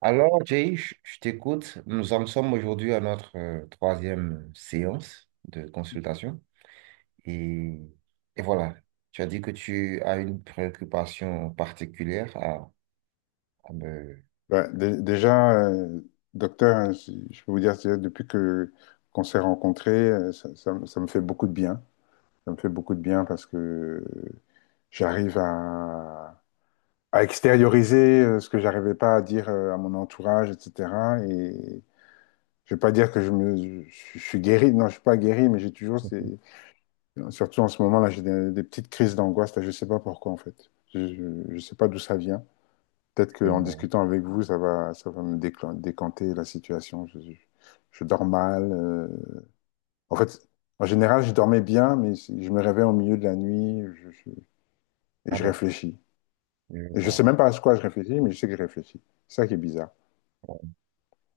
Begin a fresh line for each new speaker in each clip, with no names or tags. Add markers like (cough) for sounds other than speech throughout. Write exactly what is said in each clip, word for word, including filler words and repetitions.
Alors, Jay, je je t'écoute. Nous en sommes aujourd'hui à notre euh, troisième séance de consultation. Et, et voilà, tu as dit que tu as une préoccupation particulière à, à me...
Bah, dé- déjà, euh, docteur, hein, si- je peux vous dire, c'est- depuis que qu'on s'est rencontrés, euh, ça, ça me ça me fait beaucoup de bien. Ça me fait beaucoup de bien parce que euh, j'arrive à, à extérioriser euh, ce que j'arrivais pas à dire euh, à mon entourage, et cetera. Et je vais pas dire que je me, je, je suis guéri. Non, je suis pas guéri, mais j'ai toujours
Mhm.
ces, surtout en ce moment-là, j'ai des, des petites crises d'angoisse là. Je sais pas pourquoi en fait. Je, je, je sais pas d'où ça vient. Peut-être
Je
qu'en
vois.
discutant avec vous, ça va, ça va me déclen- décanter la situation. Je, je- je dors mal. euh. En fait, en général, je dormais bien, mais si- je me réveille au milieu de la nuit je- je- et
Ah
je
bon,
réfléchis.
je
Et je sais
vois.
même pas à quoi je réfléchis, mais je sais que je réfléchis. C'est ça qui est bizarre.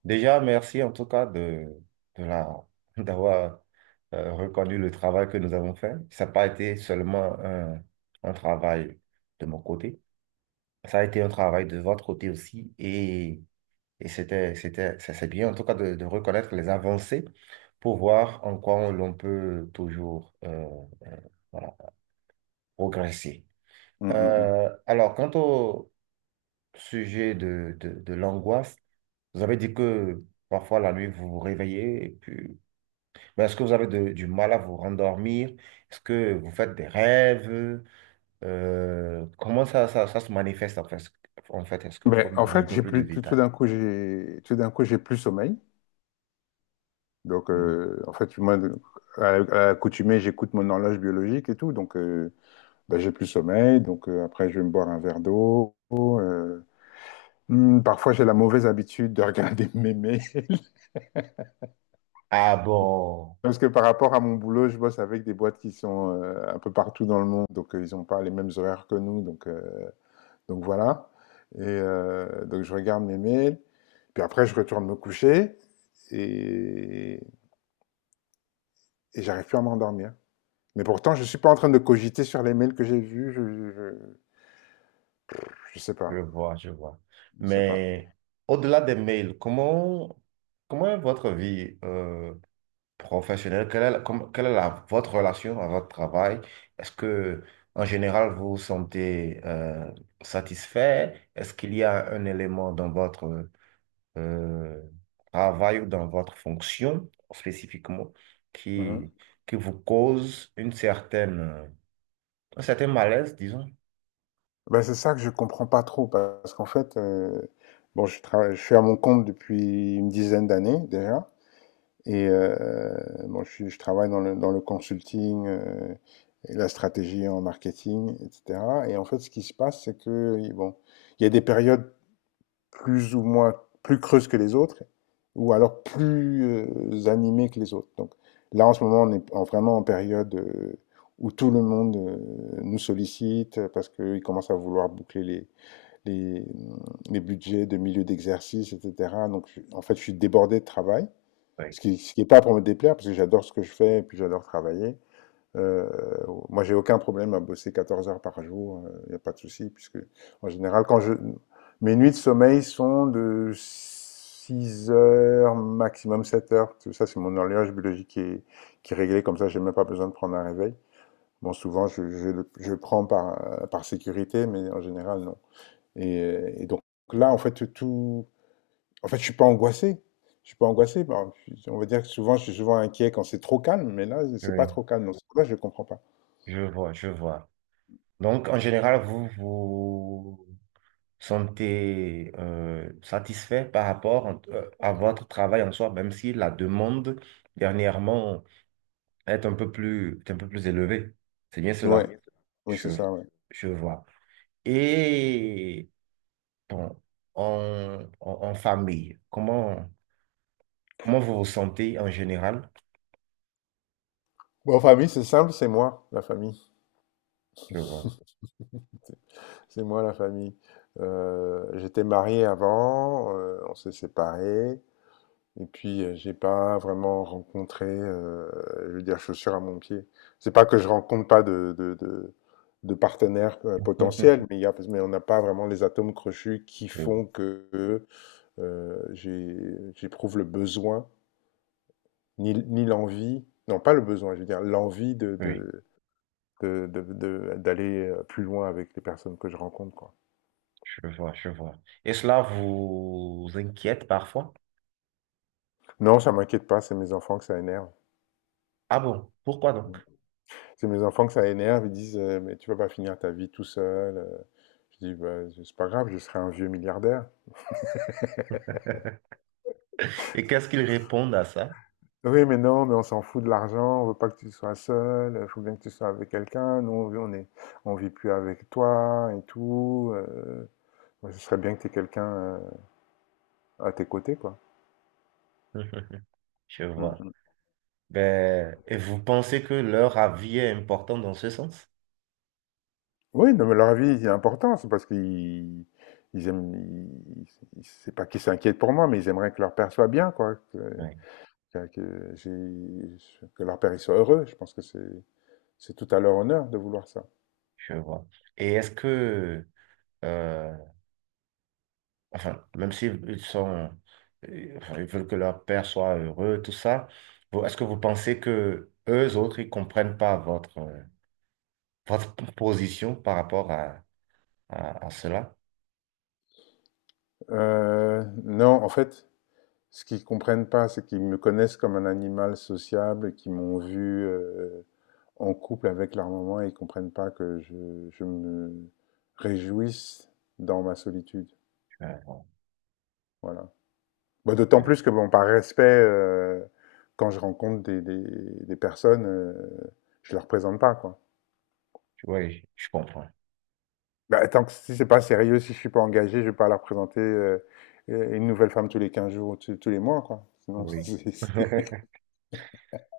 Déjà, merci en tout cas de, de la, (laughs) d'avoir euh, reconnu le travail que nous avons fait. Ça n'a pas été seulement un, un travail de mon côté, ça a été un travail de votre côté aussi. Et Et c'était, c'était, ça c'est bien, en tout cas, de, de reconnaître les avancées pour voir en quoi on- l'on peut toujours euh, euh, voilà, progresser.
Mm, mm, mm.
Euh, alors, quant au sujet de, de, de l'angoisse, vous avez dit que parfois la nuit, vous vous réveillez, et puis... mais est-ce que vous avez de- du mal à vous rendormir? Est-ce que vous faites des rêves? Euh, comment ça, ça, ça se manifeste en fait? En fait, est-ce que vous
Ben,
pouvez me
en
donner un
fait,
peu
j'ai
plus de
plus, tout, tout
détails?
d'un coup, j'ai, tout d'un coup, j'ai plus sommeil. Donc,
Hmm.
euh, en fait, moi, à, à l'accoutumée, j'écoute mon horloge biologique et tout. Donc, euh, ben, j'ai plus sommeil, donc euh, après je vais me boire un verre d'eau. euh, hmm, parfois j'ai la mauvaise habitude de regarder (laughs) mes mails,
Ah bon.
parce que par rapport à mon boulot, je bosse avec des boîtes qui sont euh, un peu partout dans le monde, donc euh, ils n'ont pas les mêmes horaires que nous, donc, euh, donc voilà. Et euh, donc je regarde mes mails, puis après je retourne me coucher et, et j'arrive plus à m'endormir. Mais pourtant, je suis pas en train de cogiter sur les mails que j'ai vus, je, je, je- je sais
Je
pas,
vois, je vois.
je sais pas.
Mais au-delà des mails, comment, comment est votre vie euh, professionnelle? Quelle est, la- comme- quelle est la- votre relation à votre travail? Est-ce que, en général, vous vous sentez euh, satisfait? Est-ce qu'il y a un élément dans votre euh, travail ou dans votre fonction spécifiquement
Mmh.
qui, qui vous cause une certaine, euh, un certain malaise, disons?
Bah, c'est ça que je comprends pas trop parce qu'en fait, euh, bon, je travaille, je suis à mon compte depuis une dizaine d'années déjà et euh, bon, je, suis- je travaille dans le, dans le consulting, euh, et la stratégie en marketing, et cetera. Et en fait, ce qui se passe, c'est que bon, il y a des périodes plus ou moins plus creuses que les autres ou alors plus euh, animées que les autres. Donc là, en ce moment, on est en- vraiment en période euh, où tout le monde euh, nous sollicite parce qu'il commence à vouloir boucler les les, les budgets de milieu d'exercice, et cetera. Donc, je- en fait, je suis débordé de travail,
Oui.
ce qui, ce qui est pas pour me déplaire, parce que j'adore ce que je fais et puis j'adore travailler. Euh, Moi, j'ai aucun problème à bosser quatorze heures par jour, il n'y a pas de souci, puisque en général, quand je... mes nuits de sommeil sont de six heures, maximum sept heures. Tout ça, c'est mon horloge biologique qui est, qui est réglée, comme ça, j'ai même pas besoin de prendre un réveil. Bon, souvent, je, je, le- je le prends par, euh, par sécurité, mais en général, non. Et, euh, et donc là, en fait, tout. En fait, je suis pas angoissé. Je suis pas angoissé. Bon, je on va dire que souvent, je suis souvent inquiet quand c'est trop calme, mais là, c'est pas
Oui,
trop calme. Donc, c'est pour ça que je comprends pas.
je vois, je vois. Donc, en général, vous vous sentez euh, satisfait par rapport euh, à votre travail en soi, même si la demande dernièrement est un peu plus, est un peu plus élevée. C'est bien cela,
Ouais. Oui,
je,
c'est ça, ouais.
je vois. Et bon, en, en, en famille, comment, comment vous vous sentez en général?
Bon, en famille, c'est simple, c'est moi, la famille.
Je vois.
C'est moi, la famille. Euh, j'étais marié avant, euh, on s'est séparés. Et puis, euh, j'ai pas vraiment rencontré, heu, je veux dire, chaussure à mon pied. C'est pas que je rencontre pas de de de de partenaires, heu,
(laughs)
potentiels, mais il y a mais on n'a pas vraiment les atomes crochus qui
Oui,
font que, heu, j'ai j'éprouve le besoin, ni ni l'envie non, pas le besoin, je veux dire l'envie de
oui,
de de de de d'aller, heu, plus loin avec les personnes que je rencontre, quoi.
je vois, je vois. Et cela vous inquiète parfois?
Non, ça m'inquiète pas, c'est mes enfants que ça énerve.
Ah bon, pourquoi donc?
C'est mes enfants que ça énerve, ils disent euh, mais tu vas pas finir ta vie tout seul. euh. Je dis bah, c'est pas grave, je serai un vieux milliardaire.
Et qu'est-ce qu'ils répondent à ça?
Oui, mais non, mais on s'en fout de l'argent, on veut pas que tu sois seul, il faut bien que tu sois avec quelqu'un, nous on est, on vit plus avec toi et tout. euh, ouais, ce serait bien que tu aies quelqu'un euh, à tes côtés, quoi.
(laughs) Je
Mm,
vois.
mm.
Ben, et vous pensez que leur avis est important dans ce sens?
Oui, non, mais leur avis est important, c'est parce qu'ils ils aiment, ils- ils- c'est pas qu'ils s'inquiètent pour moi, mais ils aimeraient que leur père soit bien, quoi. que-
Oui,
que, que j'ai- que leur père soit heureux. Je pense que c'est tout à leur honneur de vouloir ça.
je vois. Et est-ce que, euh, enfin, même s'ils sont, euh, enfin, ils veulent que leur père soit heureux, tout ça, vous- est-ce que vous pensez que eux autres, ils comprennent pas votre, euh, votre position par rapport à, à, à cela?
Euh, non, en fait, ce qu'ils ne comprennent pas, c'est qu'ils me connaissent comme un animal sociable, et qu'ils m'ont vu euh, en couple avec leur maman et ils ne comprennent pas que je, je me réjouisse dans ma solitude.
Euh,
Voilà. Bah, d'autant
ouais.
plus que, bon, par respect, euh, quand je rencontre des, des- des personnes, euh, je ne leur présente pas, quoi.
Oui, je comprends.
Bah, tant que si c'est pas sérieux, si je suis pas engagé, je vais pas leur présenter euh, euh, une nouvelle femme tous les quinze jours ou tous tous les mois, quoi. Sinon, (laughs)
Oui.
c'est- c'est-
(laughs)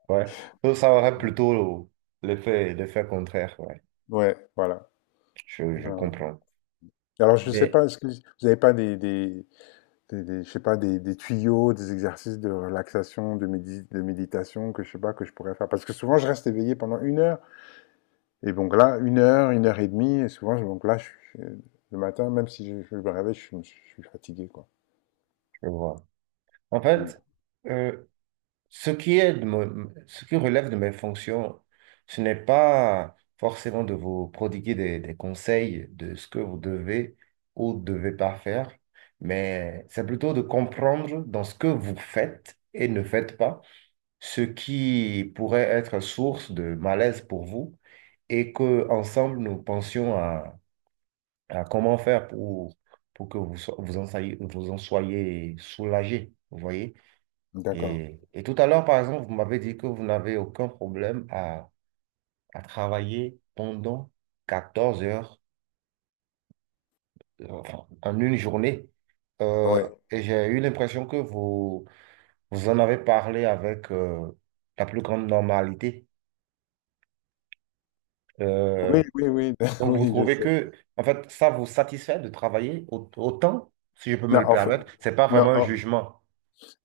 Ouais. Donc, ça aurait plutôt l'effet, l'effet contraire. Ouais.
ouais, voilà.
Je, je
Ouais, ouais.
comprends.
Alors, je sais
Mais
pas, est-ce que vous n'avez pas des, des, des- des- je sais pas, des, des tuyaux, des exercices de relaxation, de, médi- de méditation que je sais pas que je pourrais faire? Parce que souvent, je reste éveillé pendant une heure. Et donc là, une heure, une heure et demie, et souvent, je- donc là, je- je- le matin, même si je, je me réveille, je, suis je suis fatigué, quoi.
je vois. En
Mm.
fait, euh, ce qui est de mon- ce qui relève de mes fonctions, ce n'est pas forcément de vous prodiguer des, des conseils de ce que vous devez ou devez pas faire, mais c'est plutôt de comprendre dans ce que vous faites et ne faites pas, ce qui pourrait être source de malaise pour vous et que ensemble nous pensions. Euh, comment faire pour, pour que vous, so- vous en soyez, vous en soyez soulagé, vous voyez?
D'accord.
Et, et tout à l'heure, par exemple, vous m'avez dit que vous n'avez aucun problème à, à travailler pendant quatorze heures euh, en en une journée. Euh,
Ouais.
et j'ai eu l'impression que vous, vous en avez parlé avec euh, la plus grande normalité.
Oui,
Euh,
oui, oui, (laughs)
donc, vous
oui, je
trouvez
sais.
que, en fait, ça vous satisfait de travailler au- autant, si je peux me
Non,
le
en fait,
permettre. C'est pas
non,
vraiment un
en-
jugement.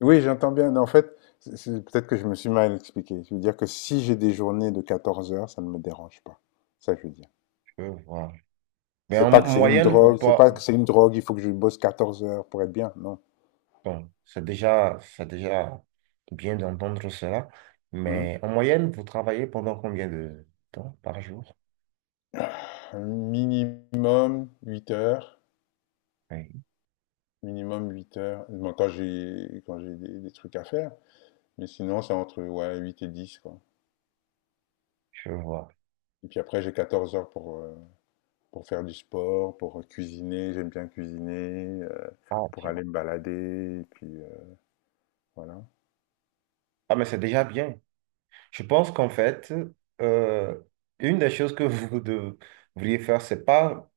oui, j'entends bien. Mais en fait, c'est- c'est- peut-être que je me suis mal expliqué. Je veux dire que si j'ai des journées de quatorze heures, ça ne me dérange pas. Ça, je veux dire.
Je- voilà. Mais
C'est
en
pas que c'est une
moyenne, vous
drogue, c'est
pas...
pas que c'est une drogue, il faut que je bosse quatorze heures pour être bien, non.
Bon, c'est déjà, c'est déjà bien d'entendre cela, mais
Mhm.
en moyenne, vous travaillez pendant combien de temps par jour?
Un minimum huit heures,
Oui,
minimum huit heures. Bon, quand j'ai quand j'ai des, des trucs à faire, mais sinon c'est entre ouais, huit et dix quoi.
je vois.
Et puis après j'ai quatorze heures pour euh, pour faire du sport, pour cuisiner, j'aime bien cuisiner,
Ah,
pour
ok.
aller me balader et puis, heu, voilà.
Ah, mais c'est déjà bien. Je pense qu'en fait, euh, une des choses que vous (laughs) devriez faire, c'est pas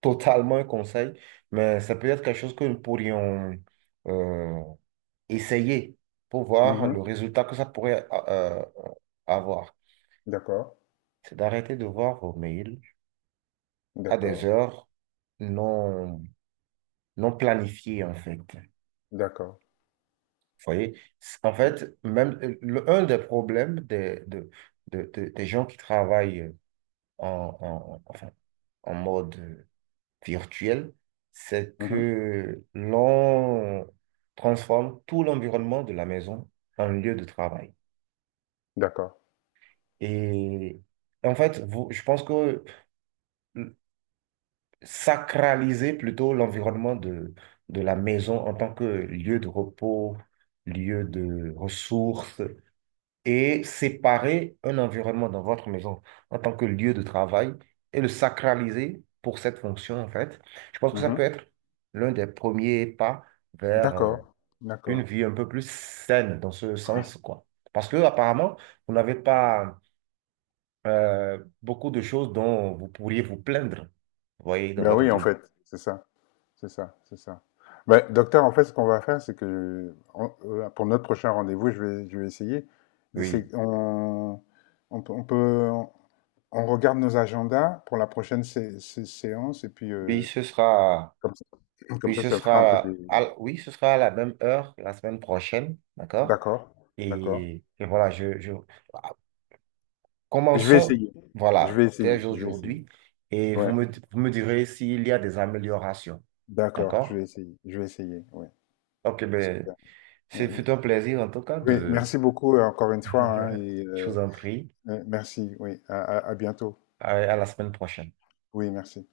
totalement un conseil, mais c'est peut-être quelque chose que nous pourrions euh, essayer pour voir
Mmh.
le résultat que ça pourrait euh, avoir.
D'accord,
C'est d'arrêter de voir vos mails à des
d'accord,
heures non, non planifiées, en fait. Vous
d'accord.
voyez? C'est- en fait, même euh, le- un des problèmes des, de- de- de- des gens qui travaillent en, en- enfin, en mode virtuel, c'est
Mmh.
que l'on transforme tout l'environnement de la maison en lieu de travail.
D'accord.
Et en fait, vous- je pense que sacraliser plutôt l'environnement de, de la maison en tant que lieu de repos, lieu de ressources, et séparer un environnement dans votre maison en tant que lieu de travail et le sacraliser pour cette fonction, en fait. Je pense que ça peut
Mmh.
être l'un des premiers pas vers euh,
D'accord,
une
d'accord.
vie un peu plus saine dans ce sens, quoi. Parce que apparemment, vous n'avez pas euh, beaucoup de choses dont vous pourriez vous plaindre, vous voyez, dans
Ben
votre
oui, en
vie.
fait, c'est ça, c'est ça, c'est ça. Ben docteur, en fait, ce qu'on va faire, c'est que on heu, pour notre prochain rendez-vous, je vais je vais essayer d'essayer
Oui.
on on peut on peut on regarde nos agendas pour la prochaine sé sé séance et puis,
Oui,
heu,
ce sera,
comme ça comme
oui,
ça,
ce
ça fera un peu des
sera, à, l- oui, ce sera à la même heure la semaine prochaine, d'accord?
d'accord, d'accord.
Et, et voilà, je, je, ah,
Je vais
commençons,
essayer. Je vais
voilà,
essayer.
dès
Je vais essayer.
aujourd'hui, et vous
Ouais.
me, vous me direz s'il y a des améliorations,
D'accord. Je
d'accord?
vais essayer. Je vais essayer. Ouais.
Ok, ben,
Super.
c'est
Euh,
fut un plaisir en tout cas
oui.
de,
Merci beaucoup euh, encore une fois, hein, et
(laughs) je vous
euh,
en prie,
euh, merci. Oui. À à- à bientôt.
à à la semaine prochaine.
Oui. Merci.